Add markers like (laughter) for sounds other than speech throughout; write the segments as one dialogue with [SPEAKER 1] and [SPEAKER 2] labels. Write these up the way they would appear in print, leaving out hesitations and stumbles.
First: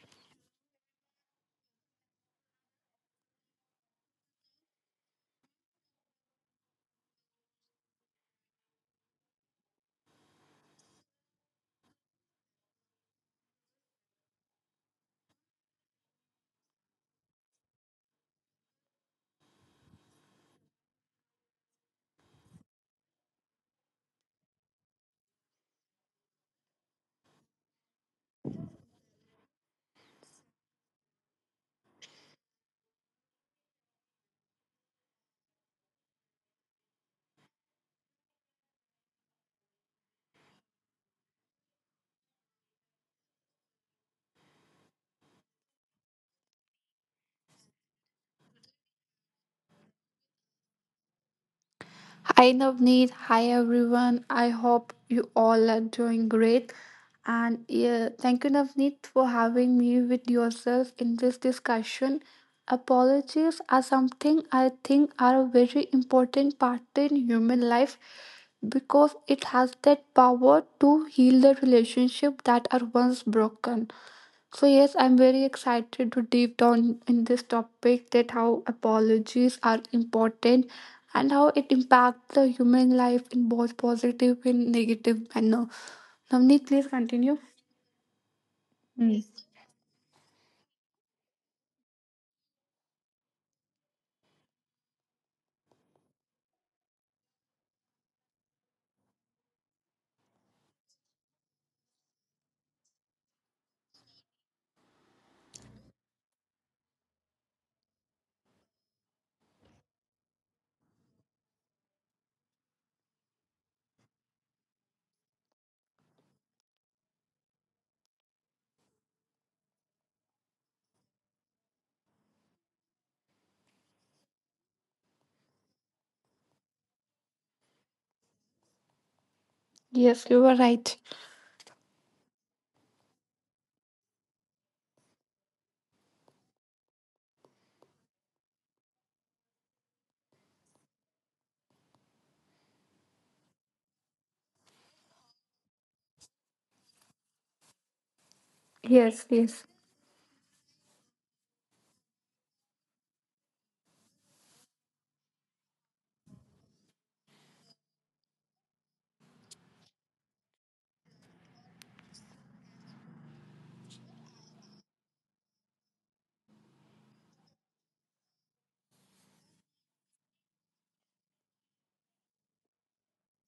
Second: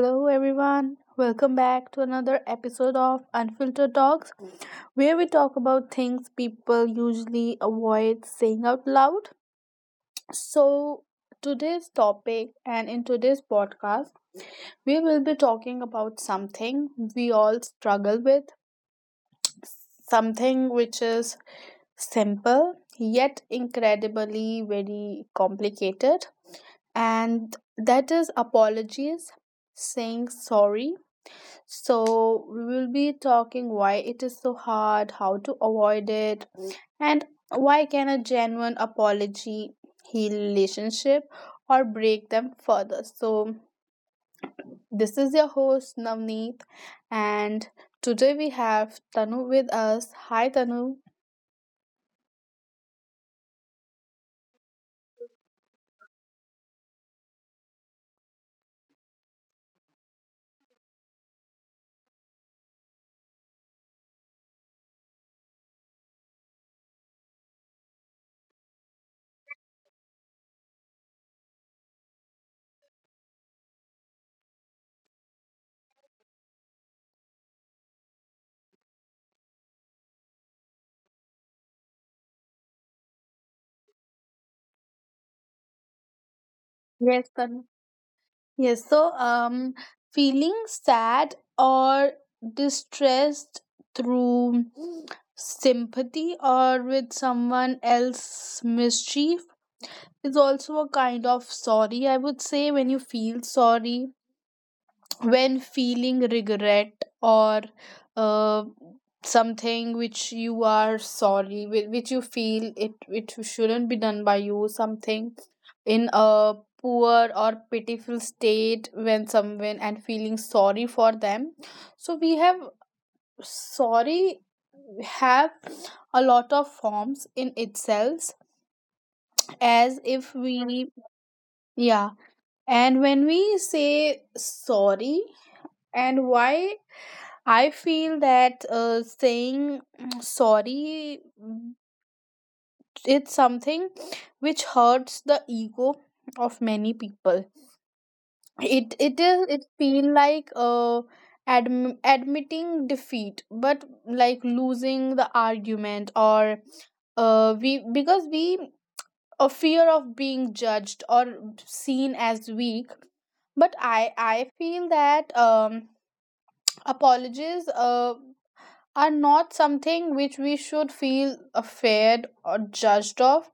[SPEAKER 1] Hello, everyone. Welcome back to another episode of Unfiltered Talks, where we talk about things people usually avoid saying out loud. So, today's topic and in today's podcast, we will be talking about something we all struggle with, something which is simple yet incredibly very complicated, and that is apologies, saying sorry. So, we will be talking why it is so hard, how to avoid it, and why can a genuine apology heal relationship or break them further. So, this is your host Navneet, and today we have Tanu with us. Hi Tanu.
[SPEAKER 2] Hi Navneet, hi everyone. I hope you all are doing great. And yeah, thank you, Navneet, for having me with yourself in this discussion. Apologies are something I think are a very important part in human life because it has that power to heal the relationship that are once broken. So yes, I'm very excited to deep down in this topic that how apologies are important and how it impacts the human life in both positive and negative manner. Navneet, please
[SPEAKER 1] Yes,
[SPEAKER 2] continue.
[SPEAKER 1] Tanu. Yes, so feeling sad or distressed through sympathy or with someone else's mischief is also a kind of sorry. I would say when you feel sorry, when feeling regret or uh, something which you are sorry, which you feel it shouldn't be done by you, something in a poor or pitiful state when someone and feeling sorry for them. So we have sorry, have a lot of forms in itself, as
[SPEAKER 2] Yes,
[SPEAKER 1] if
[SPEAKER 2] you were
[SPEAKER 1] we,
[SPEAKER 2] right.
[SPEAKER 1] yeah, and when we say sorry, and why I feel that saying (clears throat) sorry, it's something which hurts the ego of many people. It it
[SPEAKER 2] Yes,
[SPEAKER 1] is it
[SPEAKER 2] yes.
[SPEAKER 1] feel like admitting defeat, but like losing the argument, or we because we a fear of being judged or seen as weak. But I feel that apologies are not something which we should feel afraid or judged of,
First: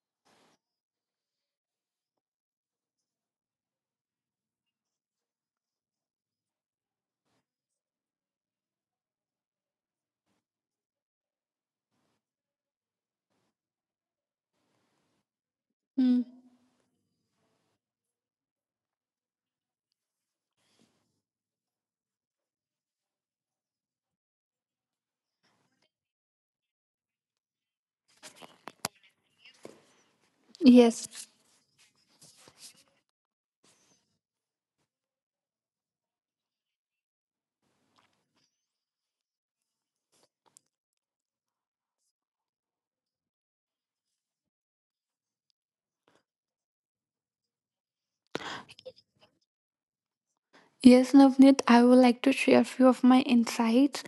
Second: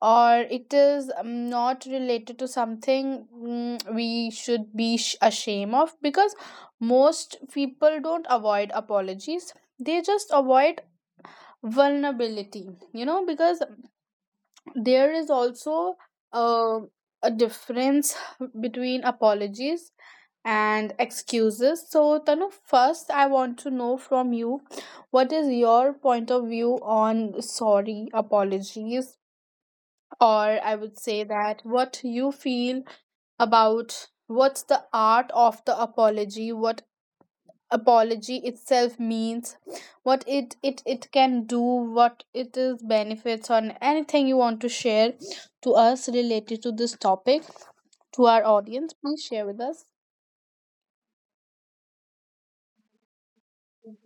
[SPEAKER 1] or it is not related to something we should be ashamed of, because most people don't avoid apologies, they just avoid vulnerability, because there is also
[SPEAKER 2] Hmm.
[SPEAKER 1] uh, a difference (laughs) between apologies and excuses. So, Tanu, first I want to know from you, what is your point of view on sorry apologies, or I would say,
[SPEAKER 2] Yes.
[SPEAKER 1] that what you feel about what's the art of the apology, what apology itself means, what it can do, what it is benefits, on anything you want to share to us related to this topic, to our audience, please share with us.
[SPEAKER 2] Yes, Navneet, I would like to share a few of my insights.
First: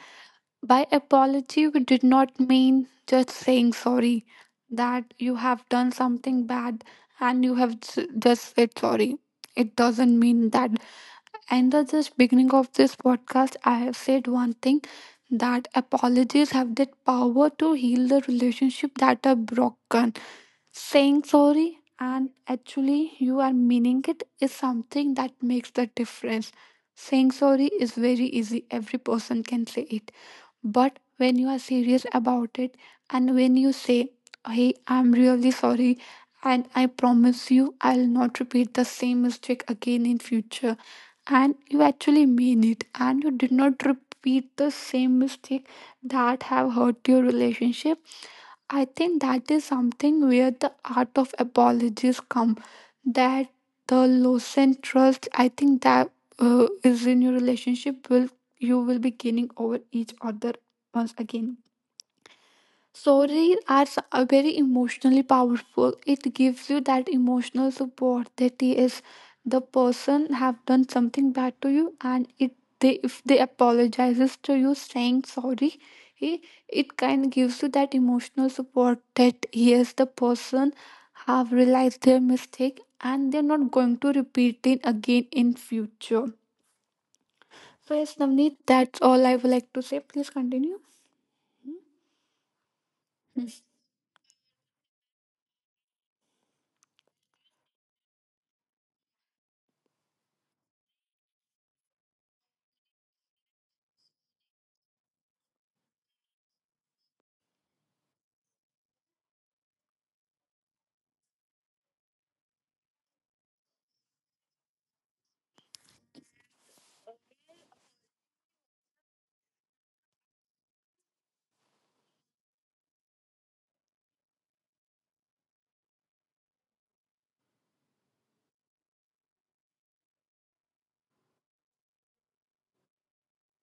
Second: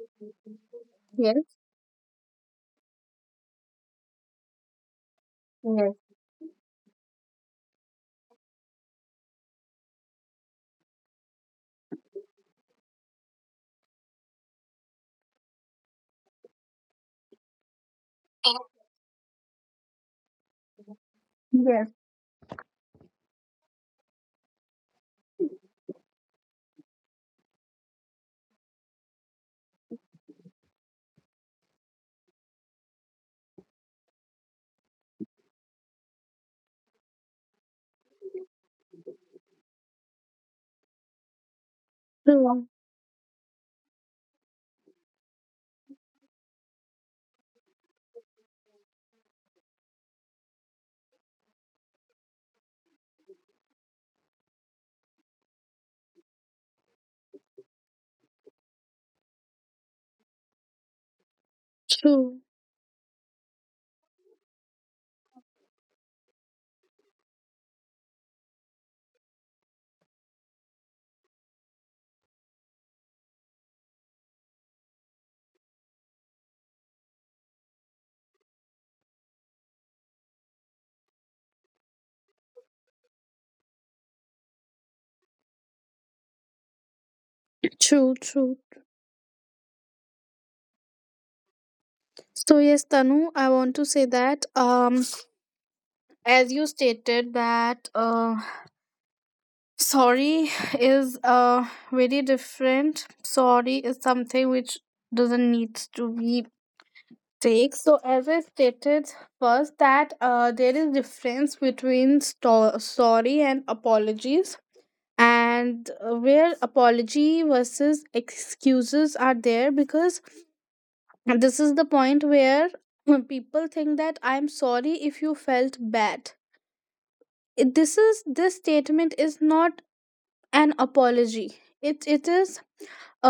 [SPEAKER 2] By
[SPEAKER 1] Yes,
[SPEAKER 2] apology, we did not mean just saying sorry that you have done
[SPEAKER 1] yes,
[SPEAKER 2] something bad and you have just said sorry. It doesn't mean that. In the just beginning of this podcast, I have said one thing that apologies have that power to heal the relationship that are broken. Saying sorry
[SPEAKER 1] yes.
[SPEAKER 2] and actually you are meaning it is something that makes the difference. Saying sorry is very easy, every person can say it, but when you are serious about it and when you say, "Hey, I'm really sorry and I promise you I'll not repeat the same mistake again in future," and you actually mean
[SPEAKER 1] True,
[SPEAKER 2] it and you did not repeat the same mistake that have hurt your relationship, I think that is something where the art of apologies come. That the loss loosened trust, I think that is in your relationship, will you will be gaining over each other once again.
[SPEAKER 1] true,
[SPEAKER 2] Stories are very emotionally powerful. It gives you that emotional support that yes, the person have done something bad to you, and it they if they apologizes to you, saying sorry, eh, it kind of gives you that emotional support that yes, the person have realized their mistake and they're not going to repeat it again in future. So yes,
[SPEAKER 1] true,
[SPEAKER 2] Navneet,
[SPEAKER 1] true.
[SPEAKER 2] that's all I would like to say. Please continue. Hmm.
[SPEAKER 1] So yes, Tanu, I want to say that as you stated that sorry is very different. Sorry is something which doesn't need to be take. So as I stated first, that there is difference between sorry and apologies, and where apology versus excuses are there, because this is the point where, (clears throat) when people think that "I'm sorry if you felt bad," this is, this statement is not an apology. it it is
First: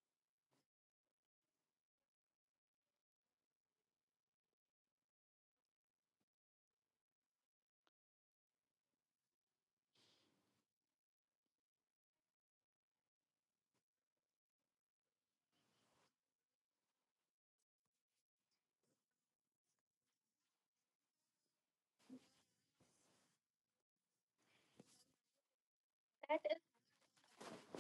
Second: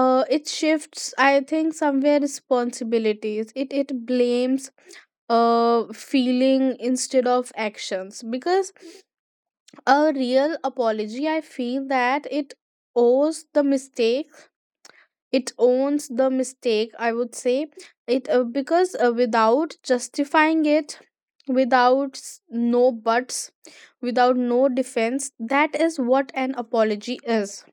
[SPEAKER 1] uh it shifts, I think, somewhere responsibilities, it blames uh feeling instead of actions. Because a real apology, I feel that it owes the mistake, it owns the mistake, I would say, it because without justifying it, without no buts, without no defense, that is what an apology is,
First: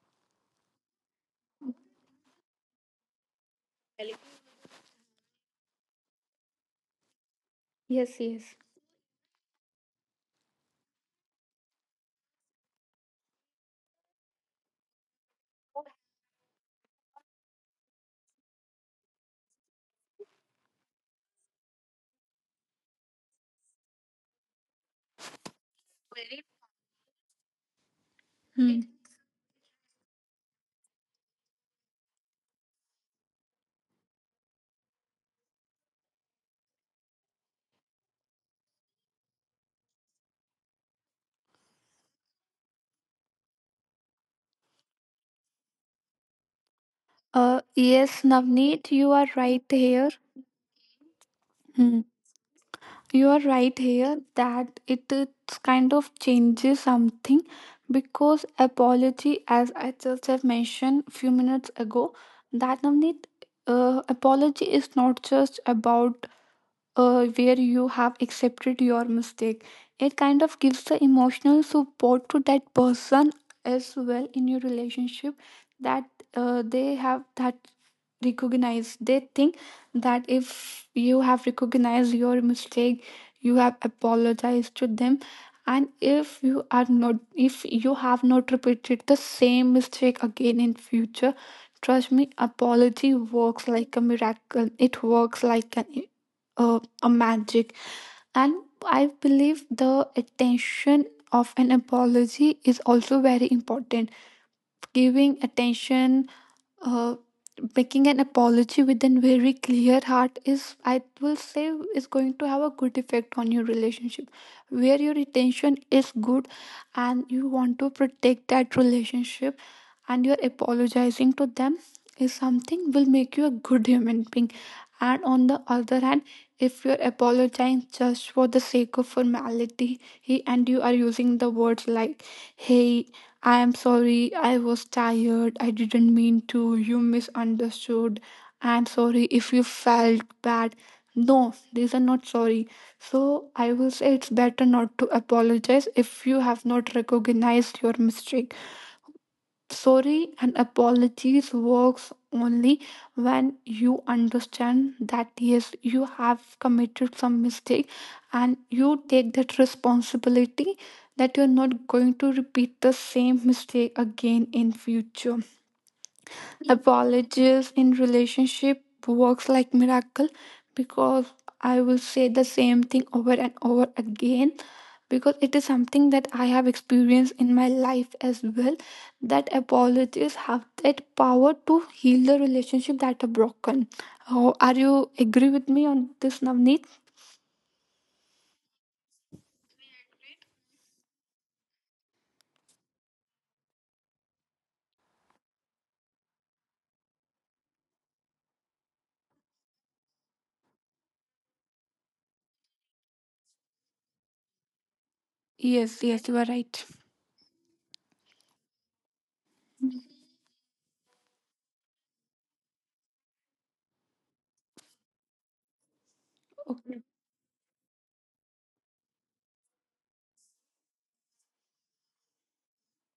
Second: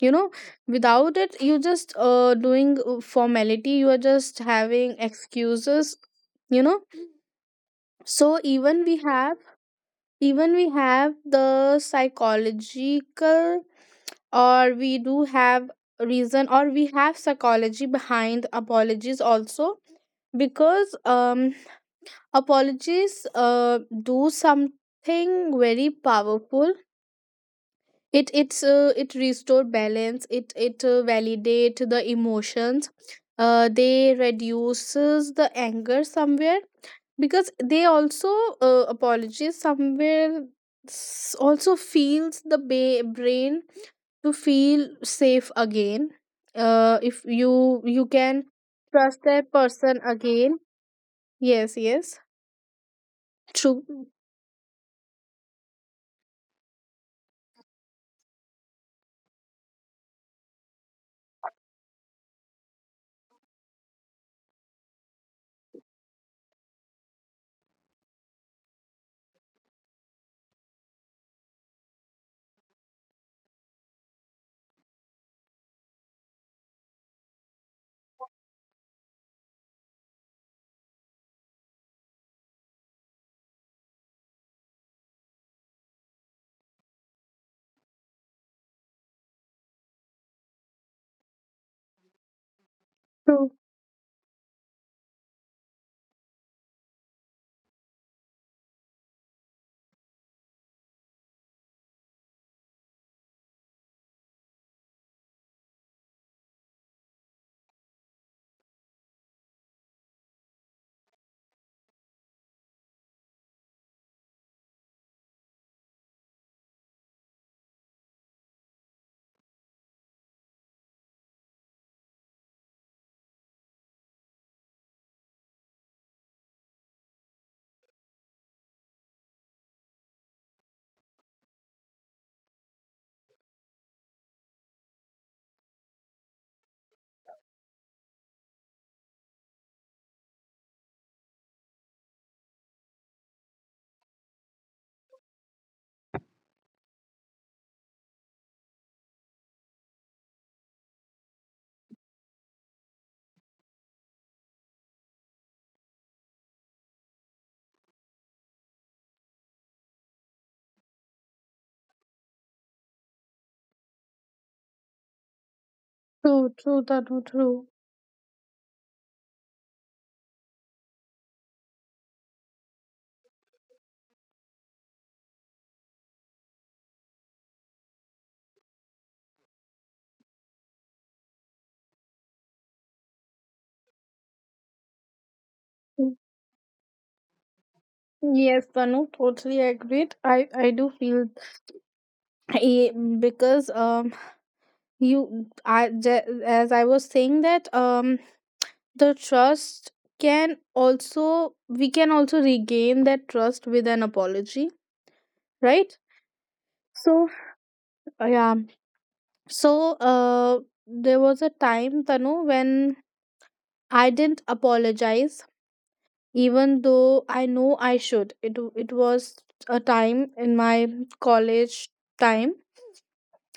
[SPEAKER 1] you know. Without it, you just doing formality, you are just having excuses, you know.
[SPEAKER 2] Yes,
[SPEAKER 1] So
[SPEAKER 2] yes.
[SPEAKER 1] even we have the psychological, or we do have reason, or we have psychology behind apologies also. Because apologies do something very powerful. It's,
[SPEAKER 2] Hmm.
[SPEAKER 1] it restore balance, it validate the emotions. They reduces the anger somewhere, because they also apologize somewhere, also feels the brain to feel safe again. If
[SPEAKER 2] Uh,
[SPEAKER 1] you
[SPEAKER 2] yes,
[SPEAKER 1] can
[SPEAKER 2] Navneet,
[SPEAKER 1] trust
[SPEAKER 2] you are
[SPEAKER 1] that
[SPEAKER 2] right
[SPEAKER 1] person
[SPEAKER 2] here.
[SPEAKER 1] again. Yes,
[SPEAKER 2] Hmm.
[SPEAKER 1] yes.
[SPEAKER 2] You are right
[SPEAKER 1] true
[SPEAKER 2] here that it's kind of changes something because apology, as I just have mentioned few minutes ago, that Navneet, apology is not just about where you have accepted your mistake. It kind of gives the emotional support to that person as well in your relationship that they have that recognized. They think that if you have recognized your mistake, you have apologized to them. And if you are not, if you have not repeated the same mistake again in future, trust me, apology
[SPEAKER 1] true.
[SPEAKER 2] works like a miracle. It works like an uh, a magic, and I believe the attention of an apology is also very important. Giving attention, uh, making an apology with a very clear heart is, I will say, is going to have a good effect on your relationship, where your intention is good and you want to protect that relationship and you're apologizing to them is something will make you a good human being. And on the other hand, if you're apologizing just for the sake of formality he and you are using the words like, "Hey, I am sorry, I was tired. I didn't mean to. You misunderstood. I'm sorry if you felt bad." No, these are not sorry. So I will say it's better not to apologize if you have not recognized your mistake. Sorry and apologies works only when you understand that yes, you have committed some mistake and you take that responsibility that you're not going to repeat the same mistake again in future.
[SPEAKER 1] True, true, Tanu, true.
[SPEAKER 2] Apologies in relationship works like miracle, because I will say the same thing over and over again, because it is something that I have experienced in my life as well, that apologies have that power to heal the relationship that are broken. Oh, are you agree with
[SPEAKER 1] Mm.
[SPEAKER 2] me on this, Navneet?
[SPEAKER 1] Yes, Tanu, totally agreed. I do feel, I, because you, I, as I was saying, that the trust can also, we can also regain that trust with an apology, right?
[SPEAKER 2] Yes, yes, you are right.
[SPEAKER 1] So, yeah. So, there was a time, Tanu, when I didn't apologize, even though
[SPEAKER 2] Okay.
[SPEAKER 1] I know I should. It was a time in my college time,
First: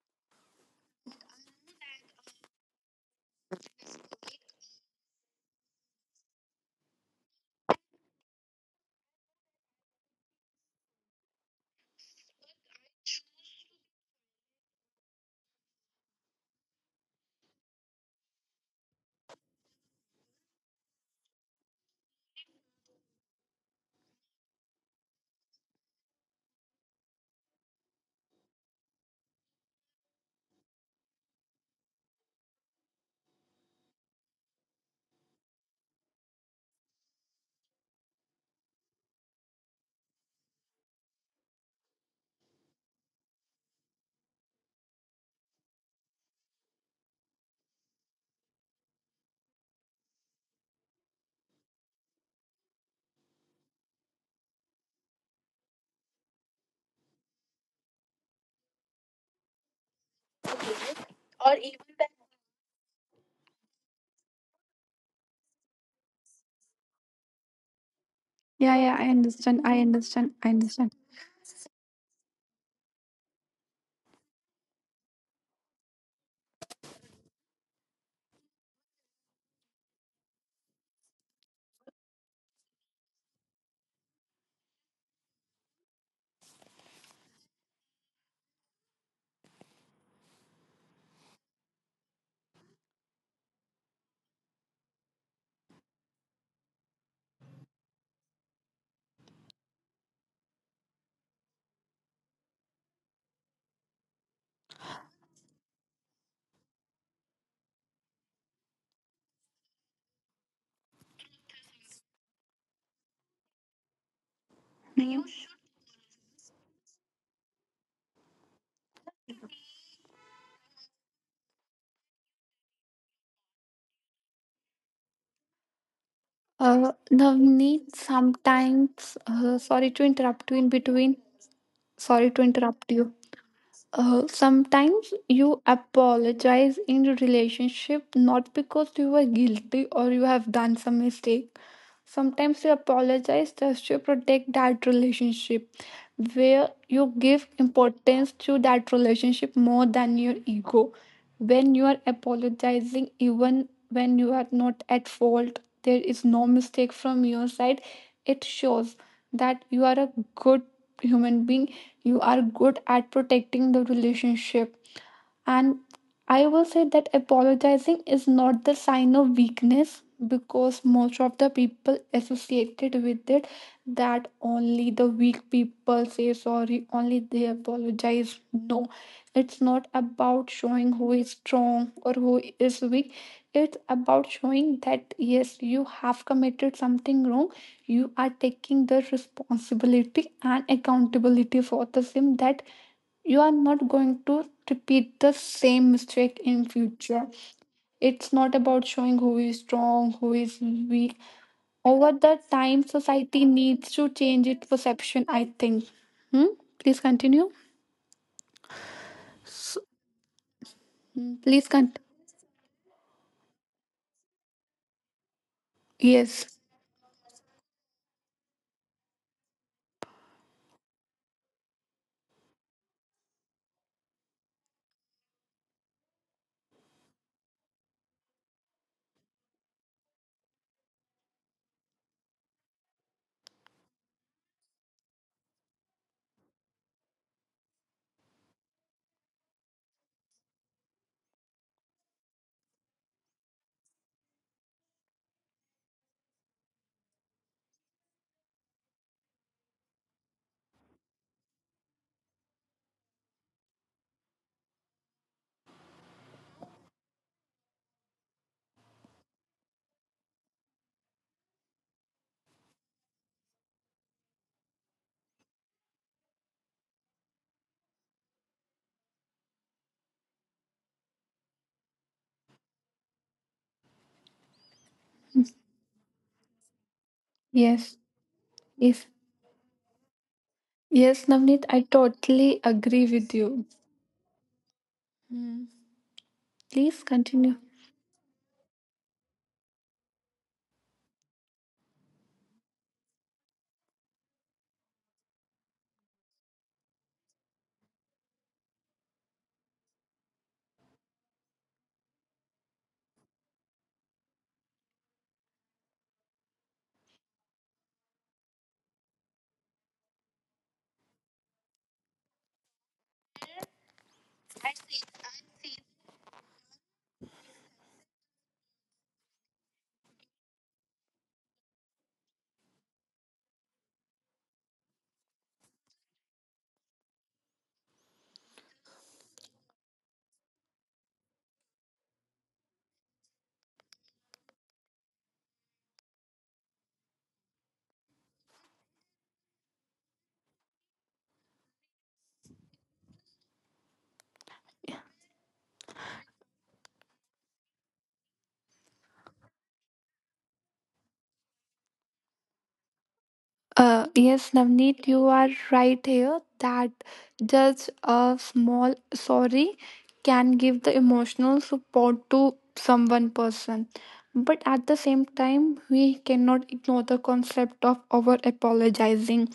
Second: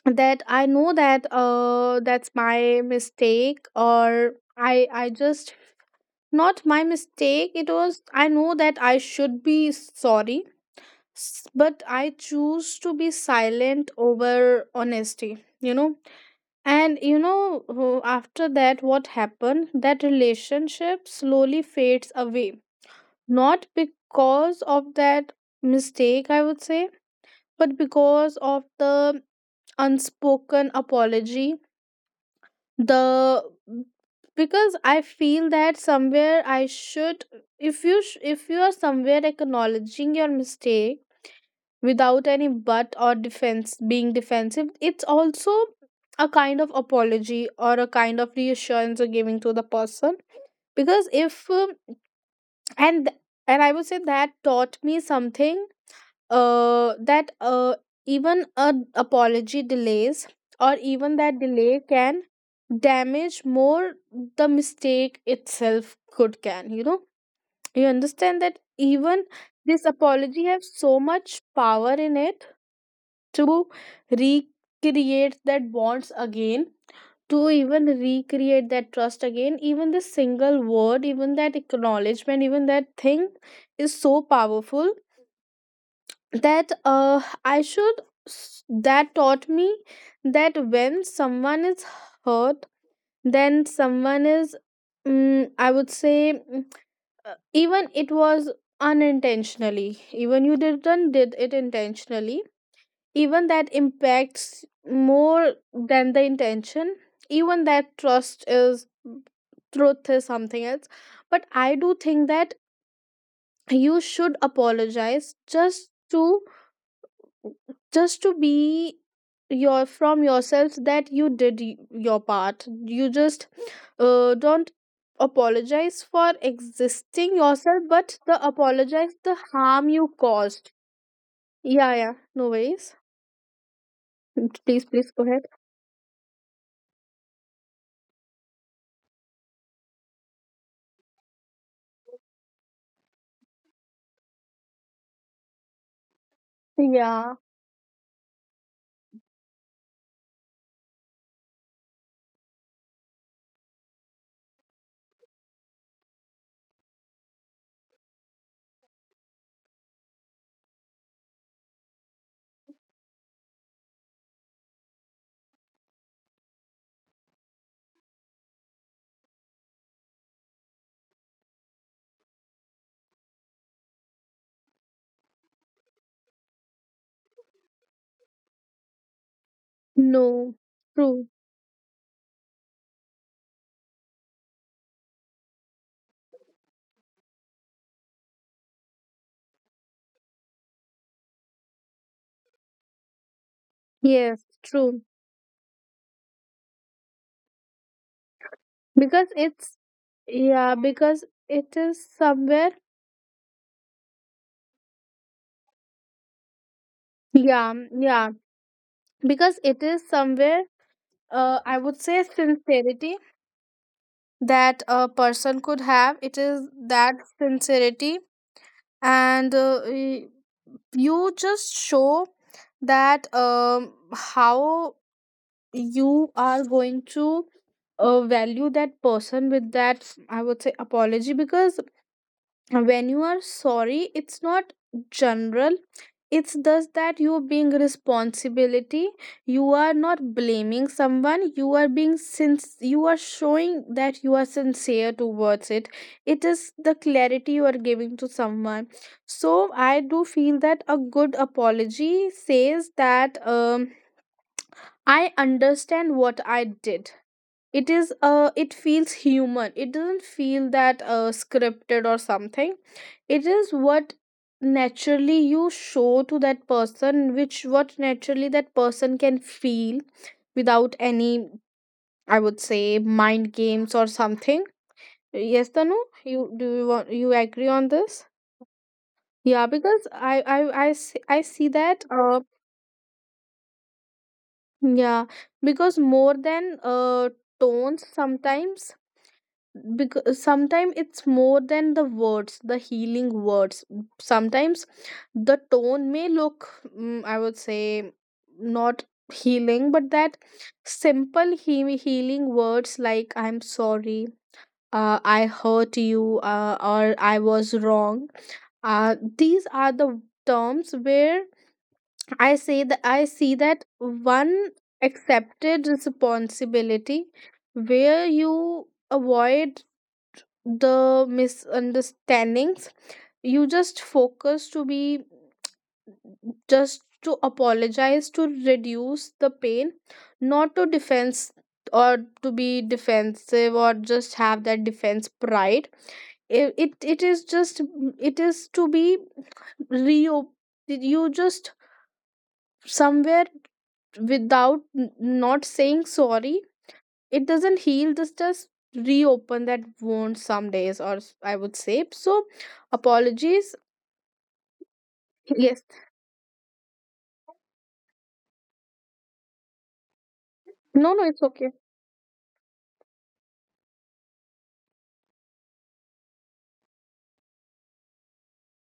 [SPEAKER 1] that I know that that's my mistake, or I just, not my mistake, it was, I know that I should be sorry. But I choose to be silent over honesty, you know. And you know, after that, what happened, that relationship slowly fades away, not because of that mistake, I would say, but because of the unspoken apology. The, mm, because I feel that somewhere I should, if if you are somewhere acknowledging your mistake, without any but or defense, being defensive, it's also a kind of apology, or a kind of reassurance you're giving to the person. Because if and and I would say that taught me something, that even a apology delays, or even that delay can damage more the mistake itself could can, you know. You understand that,
[SPEAKER 2] Yeah, yeah, I
[SPEAKER 1] even
[SPEAKER 2] understand. I
[SPEAKER 1] this
[SPEAKER 2] understand. I
[SPEAKER 1] apology have
[SPEAKER 2] understand.
[SPEAKER 1] so much power in it, to recreate that bonds again, to even recreate that trust again, even the single word, even that acknowledgement, even that thing is so powerful. That I should, that taught me that when someone is hurt, then someone is, mm, I would say mm, even it was unintentionally, even you didn't did it intentionally, even that impacts more than the intention. Even that trust is, truth is something else. But I do think that you should apologize, just to, just to be, your from yourself, that you did your part. You just don't apologize for existing yourself,
[SPEAKER 2] Navneet,
[SPEAKER 1] but the apologize
[SPEAKER 2] sometimes,
[SPEAKER 1] the harm
[SPEAKER 2] sorry
[SPEAKER 1] you
[SPEAKER 2] to interrupt you
[SPEAKER 1] caused.
[SPEAKER 2] in between.
[SPEAKER 1] Yeah, yeah,
[SPEAKER 2] Sorry to
[SPEAKER 1] no
[SPEAKER 2] interrupt
[SPEAKER 1] worries.
[SPEAKER 2] you.
[SPEAKER 1] Please, please
[SPEAKER 2] Sometimes
[SPEAKER 1] go ahead.
[SPEAKER 2] you apologize in relationship not because you were guilty or you have done some mistake. Sometimes you apologize just to protect that relationship, where you
[SPEAKER 1] Yeah,
[SPEAKER 2] give importance to that relationship more than your ego. When you are apologizing, even when you are not at fault, there is no mistake from your side, it shows that you are a good human being, you are good at protecting the relationship, and I will say that apologizing is not the sign of weakness, because most of the people associated with it that only the weak people say sorry, only they apologize. No, it's not about showing who is
[SPEAKER 1] no,
[SPEAKER 2] strong or who
[SPEAKER 1] true.
[SPEAKER 2] is weak. It's about showing that yes, you have committed something wrong. You are taking the responsibility and accountability for the same, that you are not going to repeat the same
[SPEAKER 1] Yes,
[SPEAKER 2] mistake in
[SPEAKER 1] true,
[SPEAKER 2] future. It's not about showing who is strong, who is
[SPEAKER 1] because
[SPEAKER 2] weak.
[SPEAKER 1] it's,
[SPEAKER 2] Over the
[SPEAKER 1] yeah,
[SPEAKER 2] time,
[SPEAKER 1] because it
[SPEAKER 2] society
[SPEAKER 1] is
[SPEAKER 2] needs to
[SPEAKER 1] somewhere,
[SPEAKER 2] change its perception, I think. Hmm? Please continue.
[SPEAKER 1] yeah, yeah,
[SPEAKER 2] So,
[SPEAKER 1] because it is
[SPEAKER 2] hmm, please
[SPEAKER 1] somewhere
[SPEAKER 2] cont,
[SPEAKER 1] I would say sincerity, that a
[SPEAKER 2] yes,
[SPEAKER 1] person could have, it is that sincerity. And you just show that how you are going to value that person with that, I would say, apology. Because when you are sorry, it's not general, it's just that you being responsibility. You are not blaming someone, you are being since, you are showing that you are sincere towards it. It is the clarity you are giving to someone. So I do feel that a good apology says that I understand what I did. It is, it feels human, it doesn't feel that scripted or something. It is what naturally you show to that person, which what naturally that person can feel, without any, I would say, mind games or something. Yes, Tanu, you do,
[SPEAKER 2] yes,
[SPEAKER 1] you want, you agree
[SPEAKER 2] yes,
[SPEAKER 1] on this? Yeah,
[SPEAKER 2] yes,
[SPEAKER 1] because i
[SPEAKER 2] Navneet, I
[SPEAKER 1] i I see,
[SPEAKER 2] totally
[SPEAKER 1] I see
[SPEAKER 2] agree
[SPEAKER 1] that
[SPEAKER 2] with you. Hmm,
[SPEAKER 1] yeah.
[SPEAKER 2] please
[SPEAKER 1] Because
[SPEAKER 2] continue.
[SPEAKER 1] more than tones sometimes, because sometimes it's more than the words, the healing words. Sometimes the tone may look, I would say, not healing, but that simple healing words like "I'm sorry," "I hurt you," or "I was wrong," these are the terms where I say that I see that one accepted responsibility, where you avoid the misunderstandings. You just focus to be, just to apologize to reduce the pain, not to defense, or to be defensive, or just have that defense pride. It is just, it is to be, re, you just somewhere, without not saying sorry, it doesn't heal, this just reopen that wound some days, or I would say so.
[SPEAKER 2] Yes,
[SPEAKER 1] Apologies,
[SPEAKER 2] Navneet, you are right here
[SPEAKER 1] yes.
[SPEAKER 2] that just a small sorry can give the emotional
[SPEAKER 1] No, no, it's
[SPEAKER 2] support
[SPEAKER 1] okay.
[SPEAKER 2] to some one person. But at the same time, we cannot ignore the concept of over apologizing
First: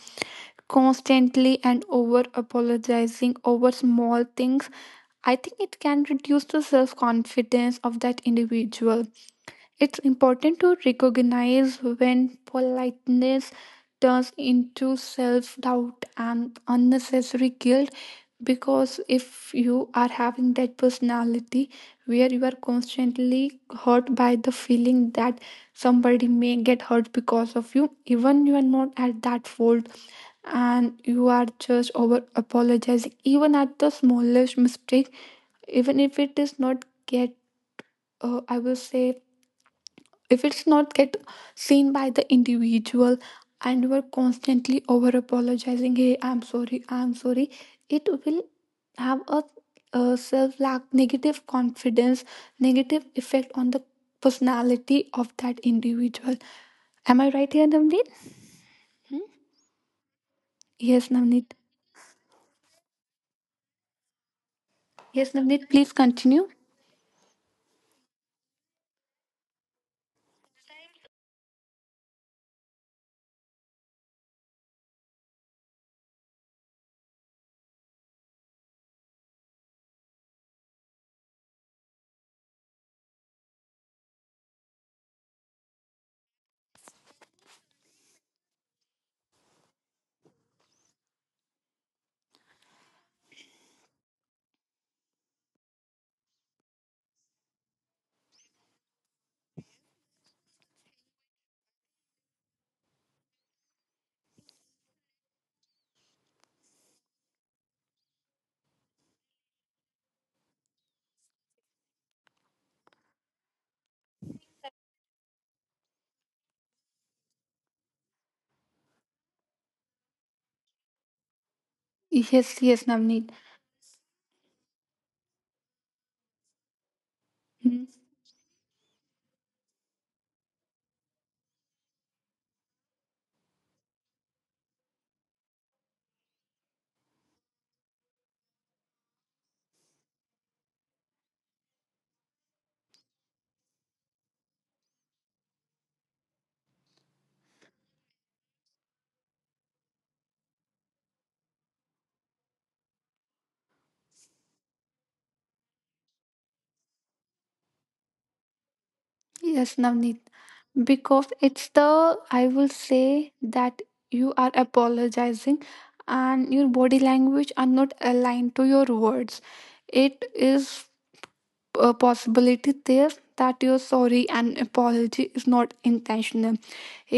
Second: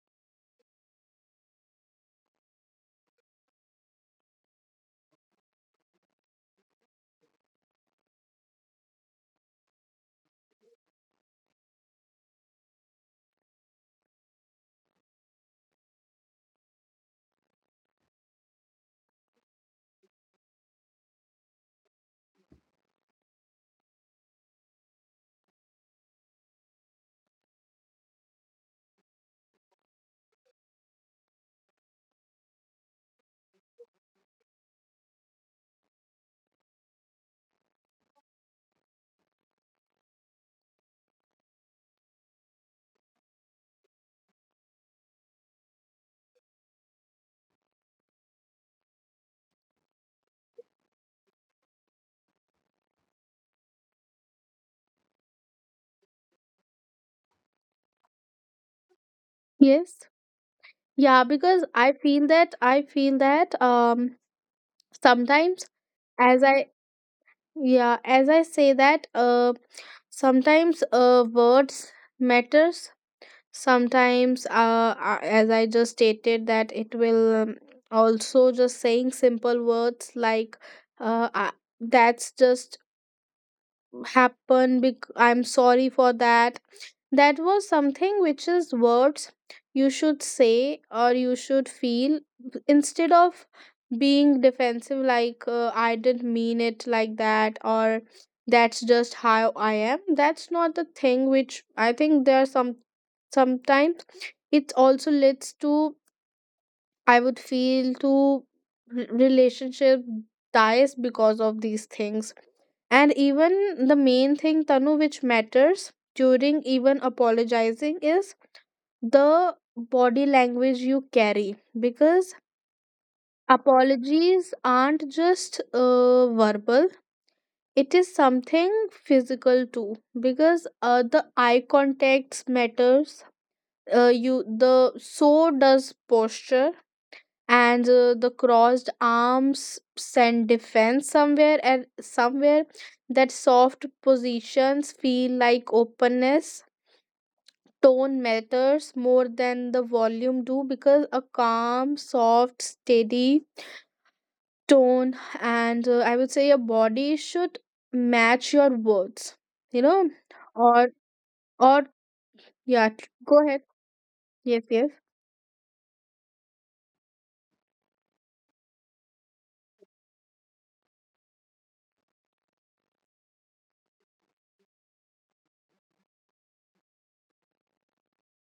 [SPEAKER 2] constantly and over apologizing over small things. I think it can reduce the self confidence of that individual. It's important to recognize when politeness turns into self doubt and unnecessary guilt, because if you are having that personality where you are constantly hurt by the feeling that somebody may get hurt because of you, even you are not at that fault, and you are just over apologizing, even at the smallest mistake, even if it is not get I will say if it's not get seen by the individual, and you are constantly over apologizing, "Hey, I'm sorry, I'm sorry," it will have a self lack negative confidence, negative effect on the personality of that individual. Am I right here, Navneet? Hmm?
[SPEAKER 1] Yes. Yeah, because
[SPEAKER 2] Yes,
[SPEAKER 1] I feel
[SPEAKER 2] Navneet.
[SPEAKER 1] that I feel that sometimes,
[SPEAKER 2] Yes,
[SPEAKER 1] as
[SPEAKER 2] Navneet,
[SPEAKER 1] I,
[SPEAKER 2] please continue.
[SPEAKER 1] yeah, as I say that sometimes words matters. Sometimes as I just stated that it will, also just saying simple words like, uh I- that's just happened, I'm sorry for that. That was something which is words you should say or you should feel, instead of being defensive, like "I didn't mean it like that," or "that's just how I am." That's not the thing, which I think there are some, sometimes it also leads to, I would feel to relationship dies because of these things. And even the main thing, Tanu, which matters during even apologizing, is the body language you carry. Because
[SPEAKER 2] Yes, yes,
[SPEAKER 1] apologies
[SPEAKER 2] Navneet.
[SPEAKER 1] aren't just verbal, it is something
[SPEAKER 2] Hmm.
[SPEAKER 1] physical too, because the eye contacts matters. You, the so does posture, and the crossed arms send defense somewhere, and somewhere that soft positions feel like openness. Tone matters more than the volume do, because a calm, soft, steady tone, and I would say your body should match your words, you know. or
[SPEAKER 2] Yes, Navneet.
[SPEAKER 1] or,
[SPEAKER 2] Because
[SPEAKER 1] yeah,
[SPEAKER 2] it's the,
[SPEAKER 1] go ahead.
[SPEAKER 2] I will say
[SPEAKER 1] Yes, yes.
[SPEAKER 2] that you are apologizing and your body language are not aligned to your words, it is a possibility there that your sorry and apology is not intentional,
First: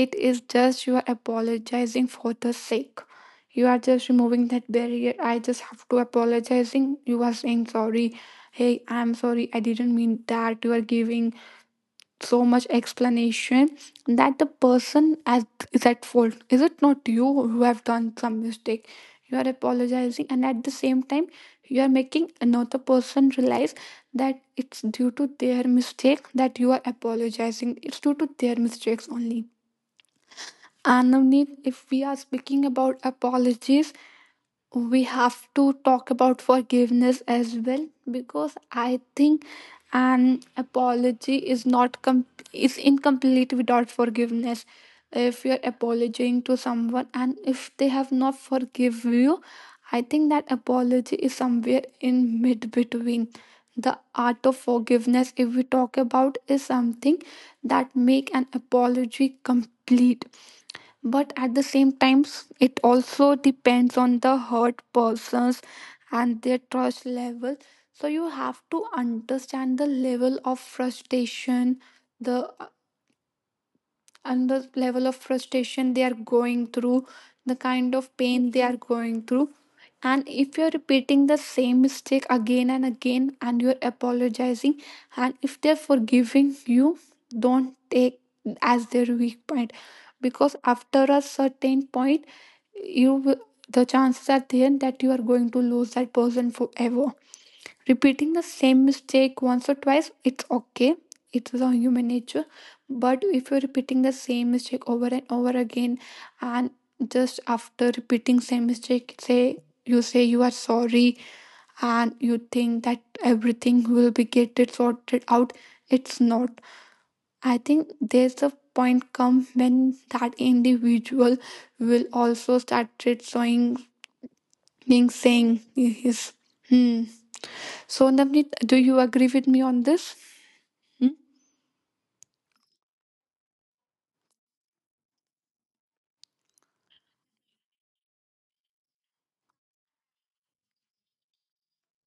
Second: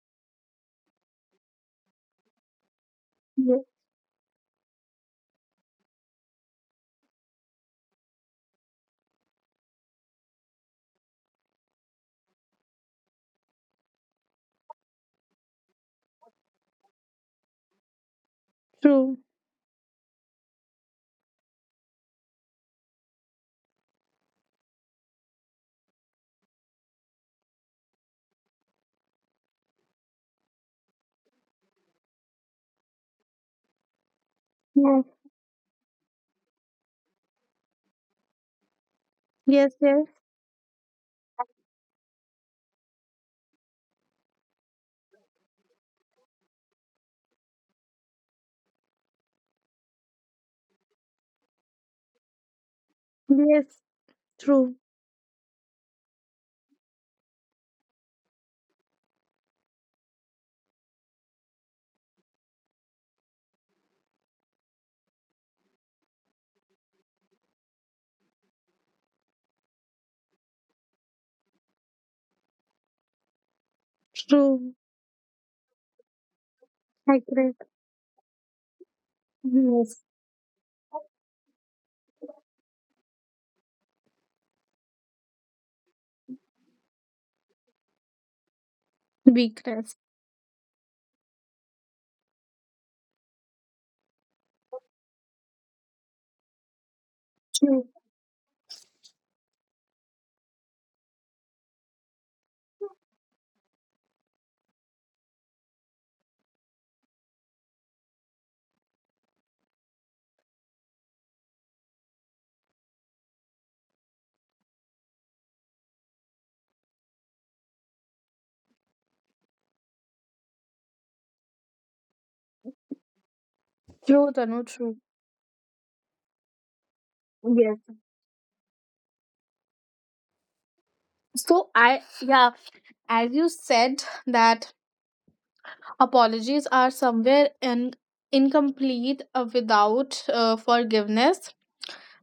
[SPEAKER 2] it is just you are apologizing for the sake.
[SPEAKER 1] Yes,
[SPEAKER 2] You are just removing that barrier. I just have to apologizing, you are saying sorry, "Hey, I'm sorry, I didn't mean that," you are giving so much explanation that the person as is at fault, is it not you who have done some mistake.
[SPEAKER 1] true.
[SPEAKER 2] You are apologizing and at the same time you are making another person realize that it's due to their mistake that you are apologizing, it's due to their mistakes only. And Navneet, if we are speaking about apologies, we have to talk about forgiveness as well, because I think
[SPEAKER 1] Yes, yes,
[SPEAKER 2] an apology
[SPEAKER 1] yes,
[SPEAKER 2] is not com- is incomplete without forgiveness. If you're apologizing to someone and if they have not forgive you, I think that apology is somewhere in mid between.
[SPEAKER 1] yes,
[SPEAKER 2] The art of
[SPEAKER 1] true.
[SPEAKER 2] forgiveness, if we talk about, is something that make an apology complete. But at the same time, it also depends on the hurt persons and their trust level, so you have to understand the level of frustration, the and
[SPEAKER 1] True.
[SPEAKER 2] the level of frustration they are going through,
[SPEAKER 1] Agree.
[SPEAKER 2] the kind of pain they are going through.
[SPEAKER 1] Yes.
[SPEAKER 2] And if you're repeating the same mistake again and again, and you're apologizing, and if they're forgiving you, don't take as their weak point,
[SPEAKER 1] Weakness.
[SPEAKER 2] because after a certain point, you will- the chances are there that you are going to lose that person forever.
[SPEAKER 1] True.
[SPEAKER 2] Repeating the same mistake once or twice, it's okay. It's a human nature. But if you're repeating the same mistake over and over again, and just after repeating same mistake, say you are sorry, and you think that everything will be get it sorted out, it's not. I think there's a point come when that individual will also start showing,
[SPEAKER 1] True, Tanu, true.
[SPEAKER 2] being saying his. Hmm.
[SPEAKER 1] Yes.
[SPEAKER 2] So, Navneet, do you agree with me on this?
[SPEAKER 1] So I, yeah, as you said, that apologies are somewhere in, incomplete without forgiveness.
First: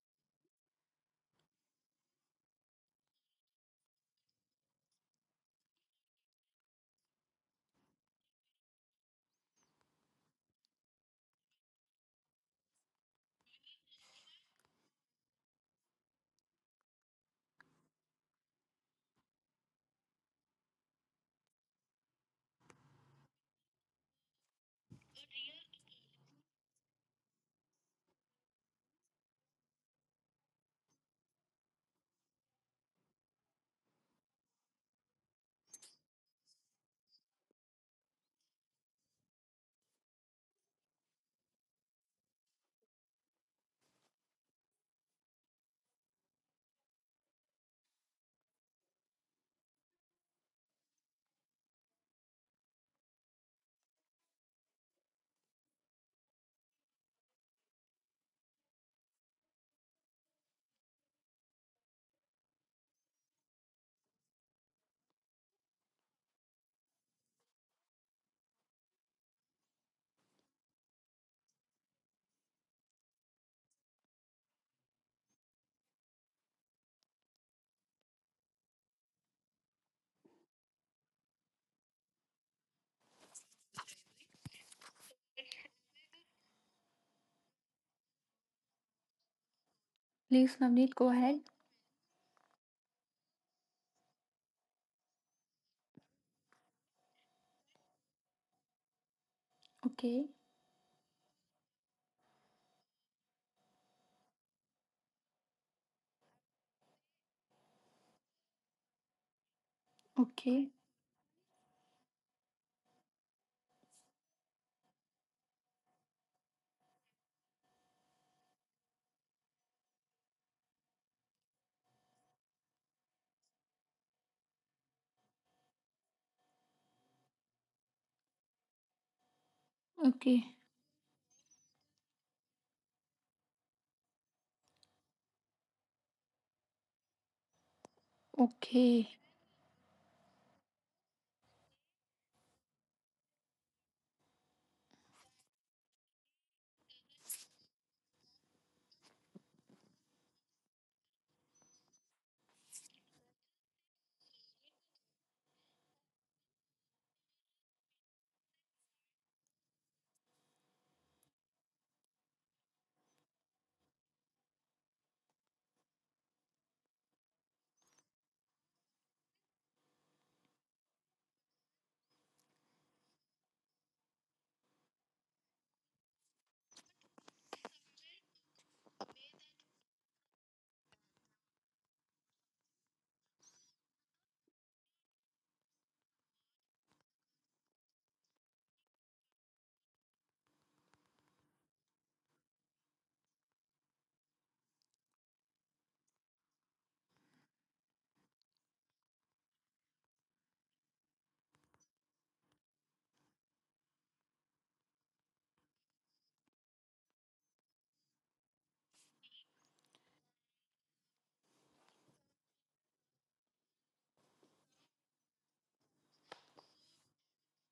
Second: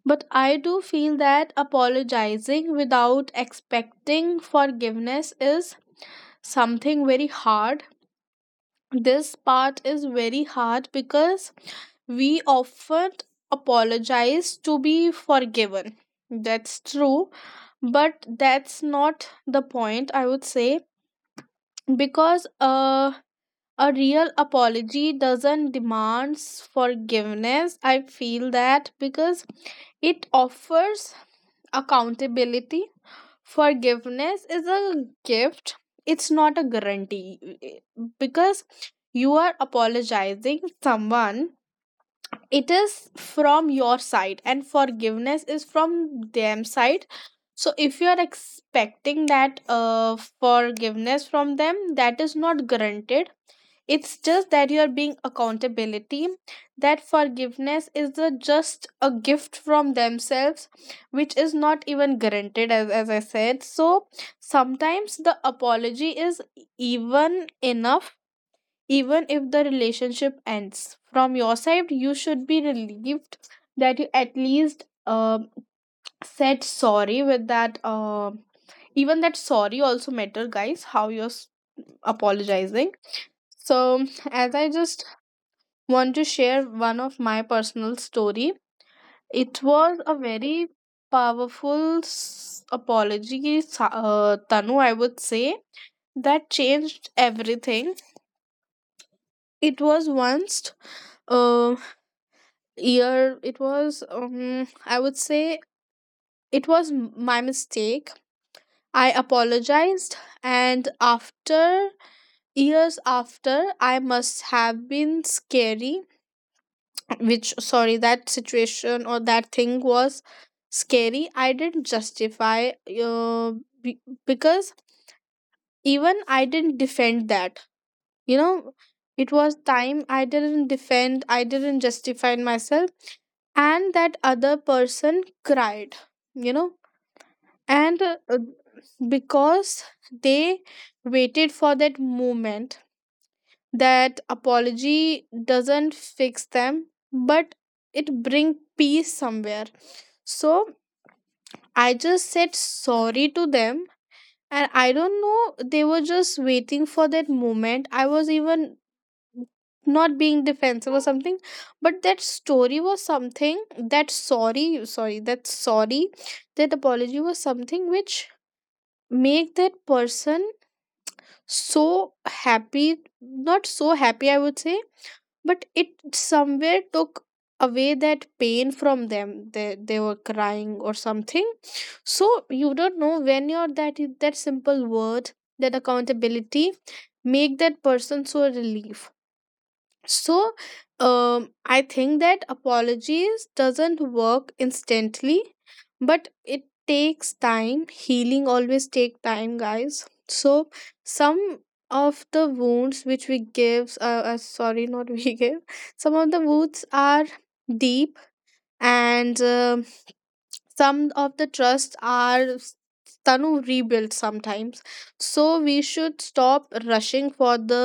[SPEAKER 1] But I do feel that apologizing without expecting forgiveness is something very hard. This part is very hard because we often apologize to be forgiven. That's true, but that's not the point, I would say, because a real apology doesn't demands forgiveness, I feel that, because it offers accountability. Forgiveness is a gift, it's not a guarantee, because you are apologizing someone, it is from your side and forgiveness is from them side. So if you are expecting that forgiveness from them, that is not granted. It's just that you are being accountability, that forgiveness is the just a gift from themselves, which is not even granted as I said. So sometimes the apology is even enough. Even if the relationship ends from your side, you should be relieved that you at least said sorry with that. Even that sorry also matter, guys, how you're apologizing. So, as I just want to share one of my personal story. It was a
[SPEAKER 2] Please,
[SPEAKER 1] very
[SPEAKER 2] Navneet, go ahead.
[SPEAKER 1] powerful apology Tanu, I would say, that changed everything. It was
[SPEAKER 2] Okay,
[SPEAKER 1] once, um year, it was, I would say, it was my mistake. I apologized,
[SPEAKER 2] okay,
[SPEAKER 1] and after years after, I must have been scary, which sorry that situation or that thing was scary. I didn't justify, uh, be- because even I didn't defend that, you know. It was time, I
[SPEAKER 2] okay,
[SPEAKER 1] didn't defend, I didn't justify myself, and that other person cried, you know. And
[SPEAKER 2] okay.
[SPEAKER 1] because they waited for that moment. That apology doesn't fix them, but it bring peace somewhere. So I just said sorry to them, and I don't know, they were just waiting for that moment. I was even not being defensive or something, but that story was something, that sorry, that apology was something which make that person so happy, not so happy, I would say, but it somewhere took away that pain from them. They were crying or something. So you don't know when you're that simple word, that accountability, make that person so relief. So, I think that apologies doesn't work instantly, but it takes time. Healing always take time, guys. So some of the wounds which we give, sorry, (laughs) not we give, some of the wounds are deep, and some of the trusts are Tanu rebuilt sometimes. So we should stop rushing for the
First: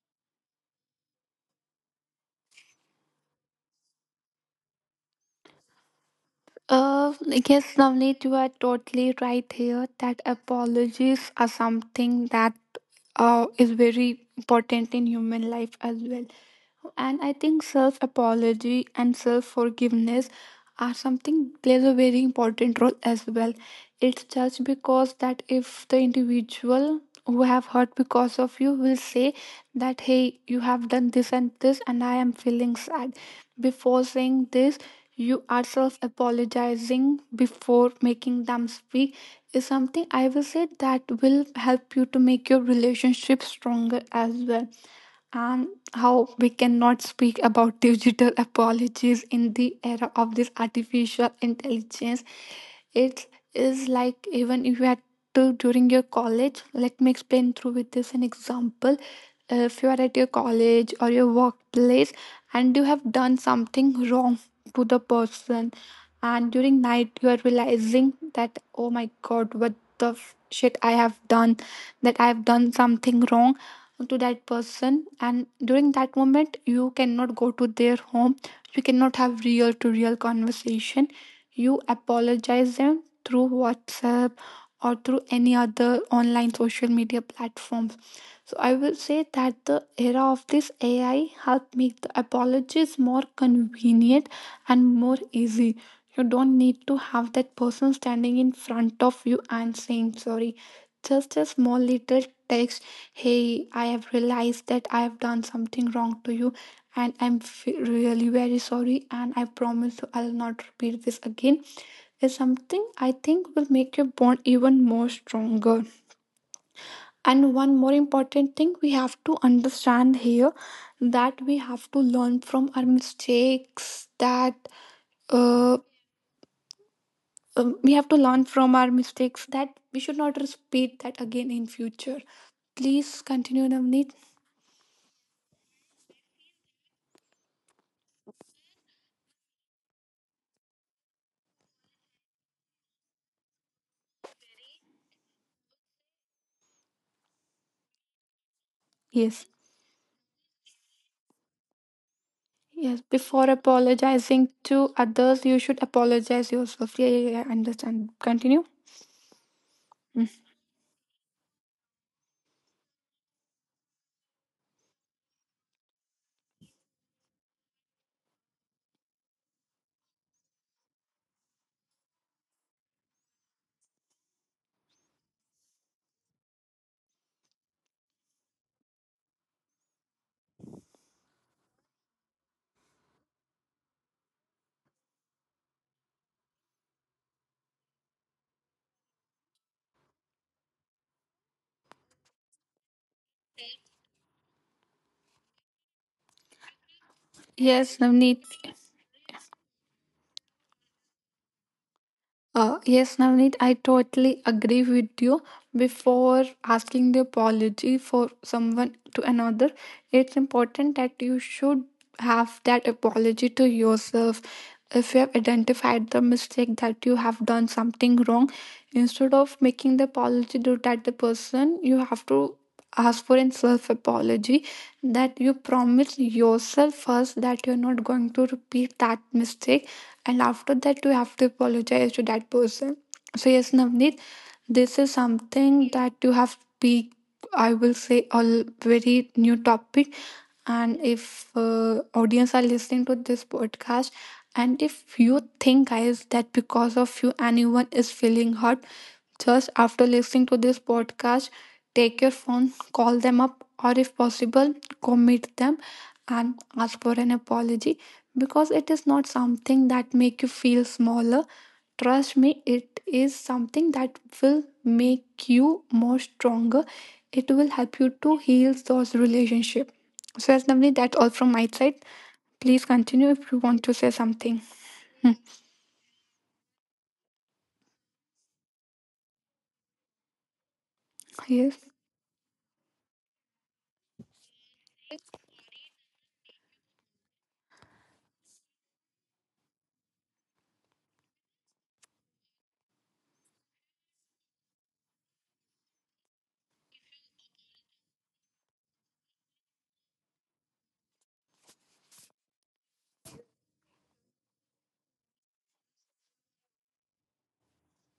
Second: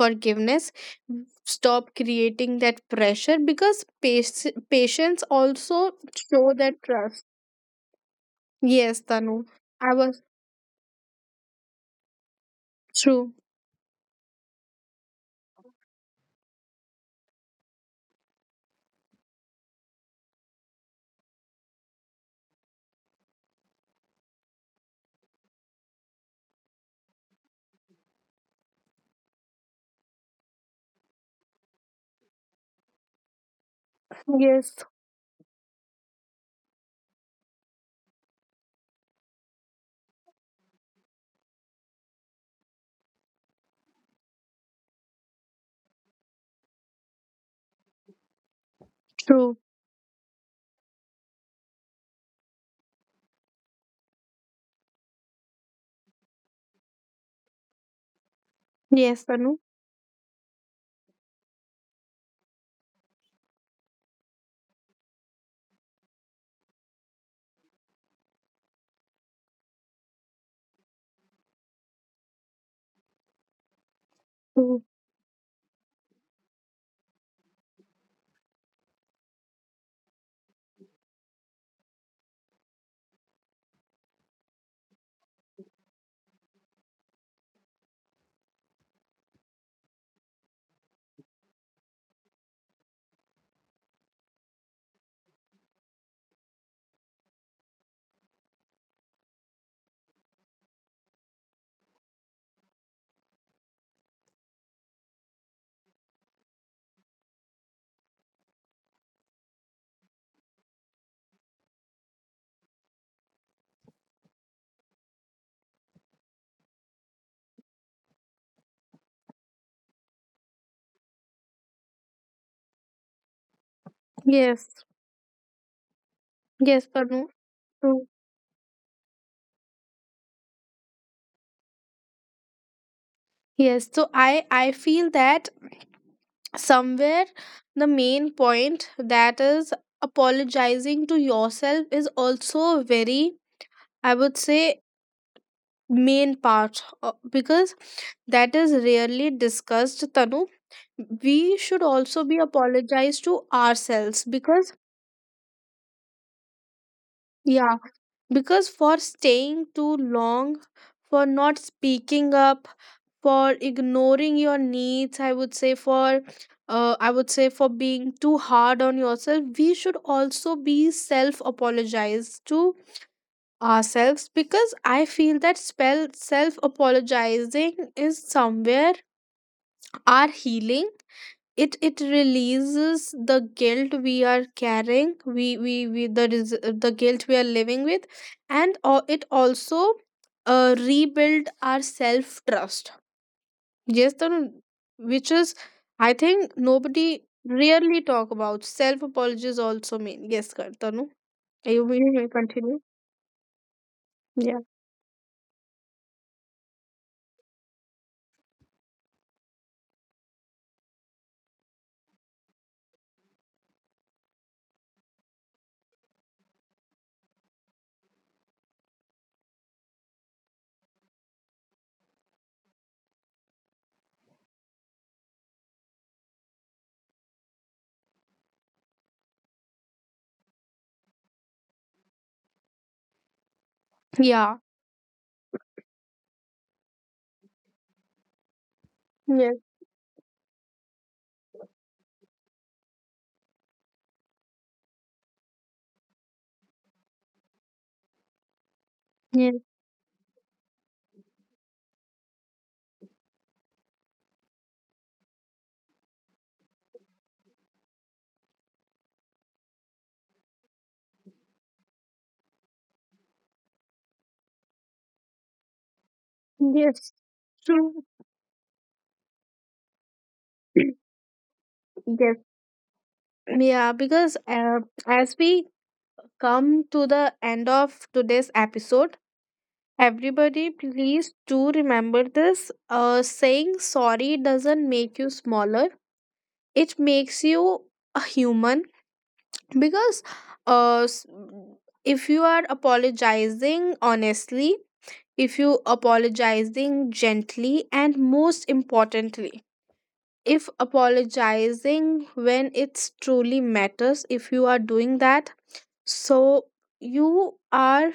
[SPEAKER 1] forgiveness, stop creating that pressure, because patients also show that
[SPEAKER 2] Uh,
[SPEAKER 1] trust.
[SPEAKER 2] like, yes, Navneet, you are
[SPEAKER 1] Yes,
[SPEAKER 2] totally
[SPEAKER 1] Tanu,
[SPEAKER 2] right here
[SPEAKER 1] I was
[SPEAKER 2] that apologies are something that
[SPEAKER 1] true.
[SPEAKER 2] is very important in human life as well. And I think self apology and self forgiveness are something plays a very important role as well. It's just because that if the individual who have hurt because of you will say that, "Hey, you have done this and this and I am feeling sad." Before saying
[SPEAKER 1] Yes,
[SPEAKER 2] this, you are self apologizing before making them speak is something I will say that will help you to make your relationship stronger as well. And how we cannot speak about digital apologies in
[SPEAKER 1] true.
[SPEAKER 2] the era of this artificial intelligence. It is like even if you had to during your college, let me explain through with this an example.
[SPEAKER 1] Yes, Tanu,
[SPEAKER 2] If you are at your college or your workplace and you have done something wrong to the person, and during night you are realizing that, "Oh my god, what shit I have done," that I have done something wrong to that
[SPEAKER 1] true.
[SPEAKER 2] person, and during that moment you cannot go to their home, you cannot have real to real conversation, you apologize them through WhatsApp or through any other online social media platforms. So I will say that the era of this AI helped make the apologies more convenient and more easy. You don't need to have that person standing in front of you and saying sorry. Just a small little text, "Hey, I have realized that I have done something wrong to you, and really very sorry, and I promise you I'll not repeat this again," is something I think will make your bond even more stronger. And one more important thing we have to understand here, that we have to learn from our mistakes,
[SPEAKER 1] Yes.
[SPEAKER 2] that uh,
[SPEAKER 1] Yes, Tanu, true.
[SPEAKER 2] we have to learn from our mistakes, that we should not repeat that again in future. Please continue,
[SPEAKER 1] Yes, so
[SPEAKER 2] Navneet.
[SPEAKER 1] I feel that somewhere the main point, that is apologizing to yourself, is also a very, I would say, main part, because that is rarely
[SPEAKER 2] Yes.
[SPEAKER 1] discussed, Tanu. We should also be
[SPEAKER 2] Yes,
[SPEAKER 1] apologized to
[SPEAKER 2] before
[SPEAKER 1] ourselves,
[SPEAKER 2] apologizing
[SPEAKER 1] because
[SPEAKER 2] to others, you should apologize yourself. Yeah, yeah, yeah. I
[SPEAKER 1] yeah,
[SPEAKER 2] understand. Continue.
[SPEAKER 1] because for staying too
[SPEAKER 2] Mm.
[SPEAKER 1] long, for not speaking up, for ignoring your needs, I would say, for I would say for being too hard on yourself, we should also be self apologize to ourselves, because I feel that spell self apologizing is somewhere our healing. It releases the guilt we are carrying. The guilt we are living with, and it also rebuild our self trust. Yes, Tarun, which is, I think, nobody really
[SPEAKER 2] Yes,
[SPEAKER 1] talk about.
[SPEAKER 2] Navneet.
[SPEAKER 1] Self apologies also mean. Yes, Tanu. You may continue.
[SPEAKER 2] Yes, Navneet, I
[SPEAKER 1] Yeah.
[SPEAKER 2] totally agree with you. Before asking the apology for someone to another, it's important that you should have that apology to yourself. If you have identified the mistake that you have done something wrong, instead of making the apology to that the person, you have to ask for a self apology, that you promise yourself first that you're not going to repeat that mistake, and after that you have to apologize to that person. So yes, Navneet,
[SPEAKER 1] Yeah.
[SPEAKER 2] this is something that you have be, I will say very
[SPEAKER 1] Yes.
[SPEAKER 2] new topic. And if audience are listening to this podcast, and if you think guys that because of you anyone is feeling hurt,
[SPEAKER 1] Yes.
[SPEAKER 2] just after listening to this podcast, take your phone, call them up, or if possible go meet them and ask for an apology, because it is not something that make you feel smaller. Trust me, it is something that will make you more
[SPEAKER 1] Yes.
[SPEAKER 2] stronger. It will
[SPEAKER 1] True.
[SPEAKER 2] help you to heal those relationship. So as
[SPEAKER 1] (clears throat)
[SPEAKER 2] Navni, that's all from my side.
[SPEAKER 1] Yes.
[SPEAKER 2] Please continue if you
[SPEAKER 1] Yeah,
[SPEAKER 2] want to
[SPEAKER 1] because
[SPEAKER 2] say something.
[SPEAKER 1] as
[SPEAKER 2] Hmm,
[SPEAKER 1] we come to the end of today's episode, everybody, please do
[SPEAKER 2] yes.
[SPEAKER 1] remember this. Saying sorry doesn't make you smaller. It makes you a human, because uh s- if you are apologizing honestly, if you apologizing gently, and most importantly, if apologizing when it's truly matters, if you are doing that, so you are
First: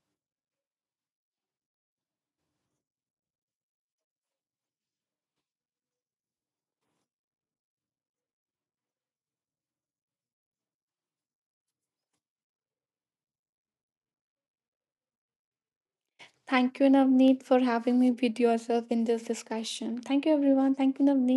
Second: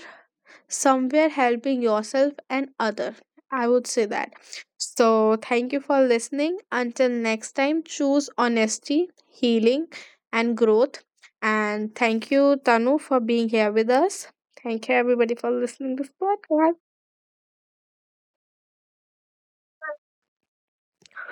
[SPEAKER 1] somewhere helping yourself and other, I would say that. So thank you for listening. Until next time, choose honesty, healing, and growth. And thank you, Tanu, for being here with us. Thank you, everybody, for listening to this
[SPEAKER 2] Thank
[SPEAKER 1] podcast.
[SPEAKER 2] you, Navneet, for having me with yourself in this discussion. Thank you, everyone. Thank you, Navneet.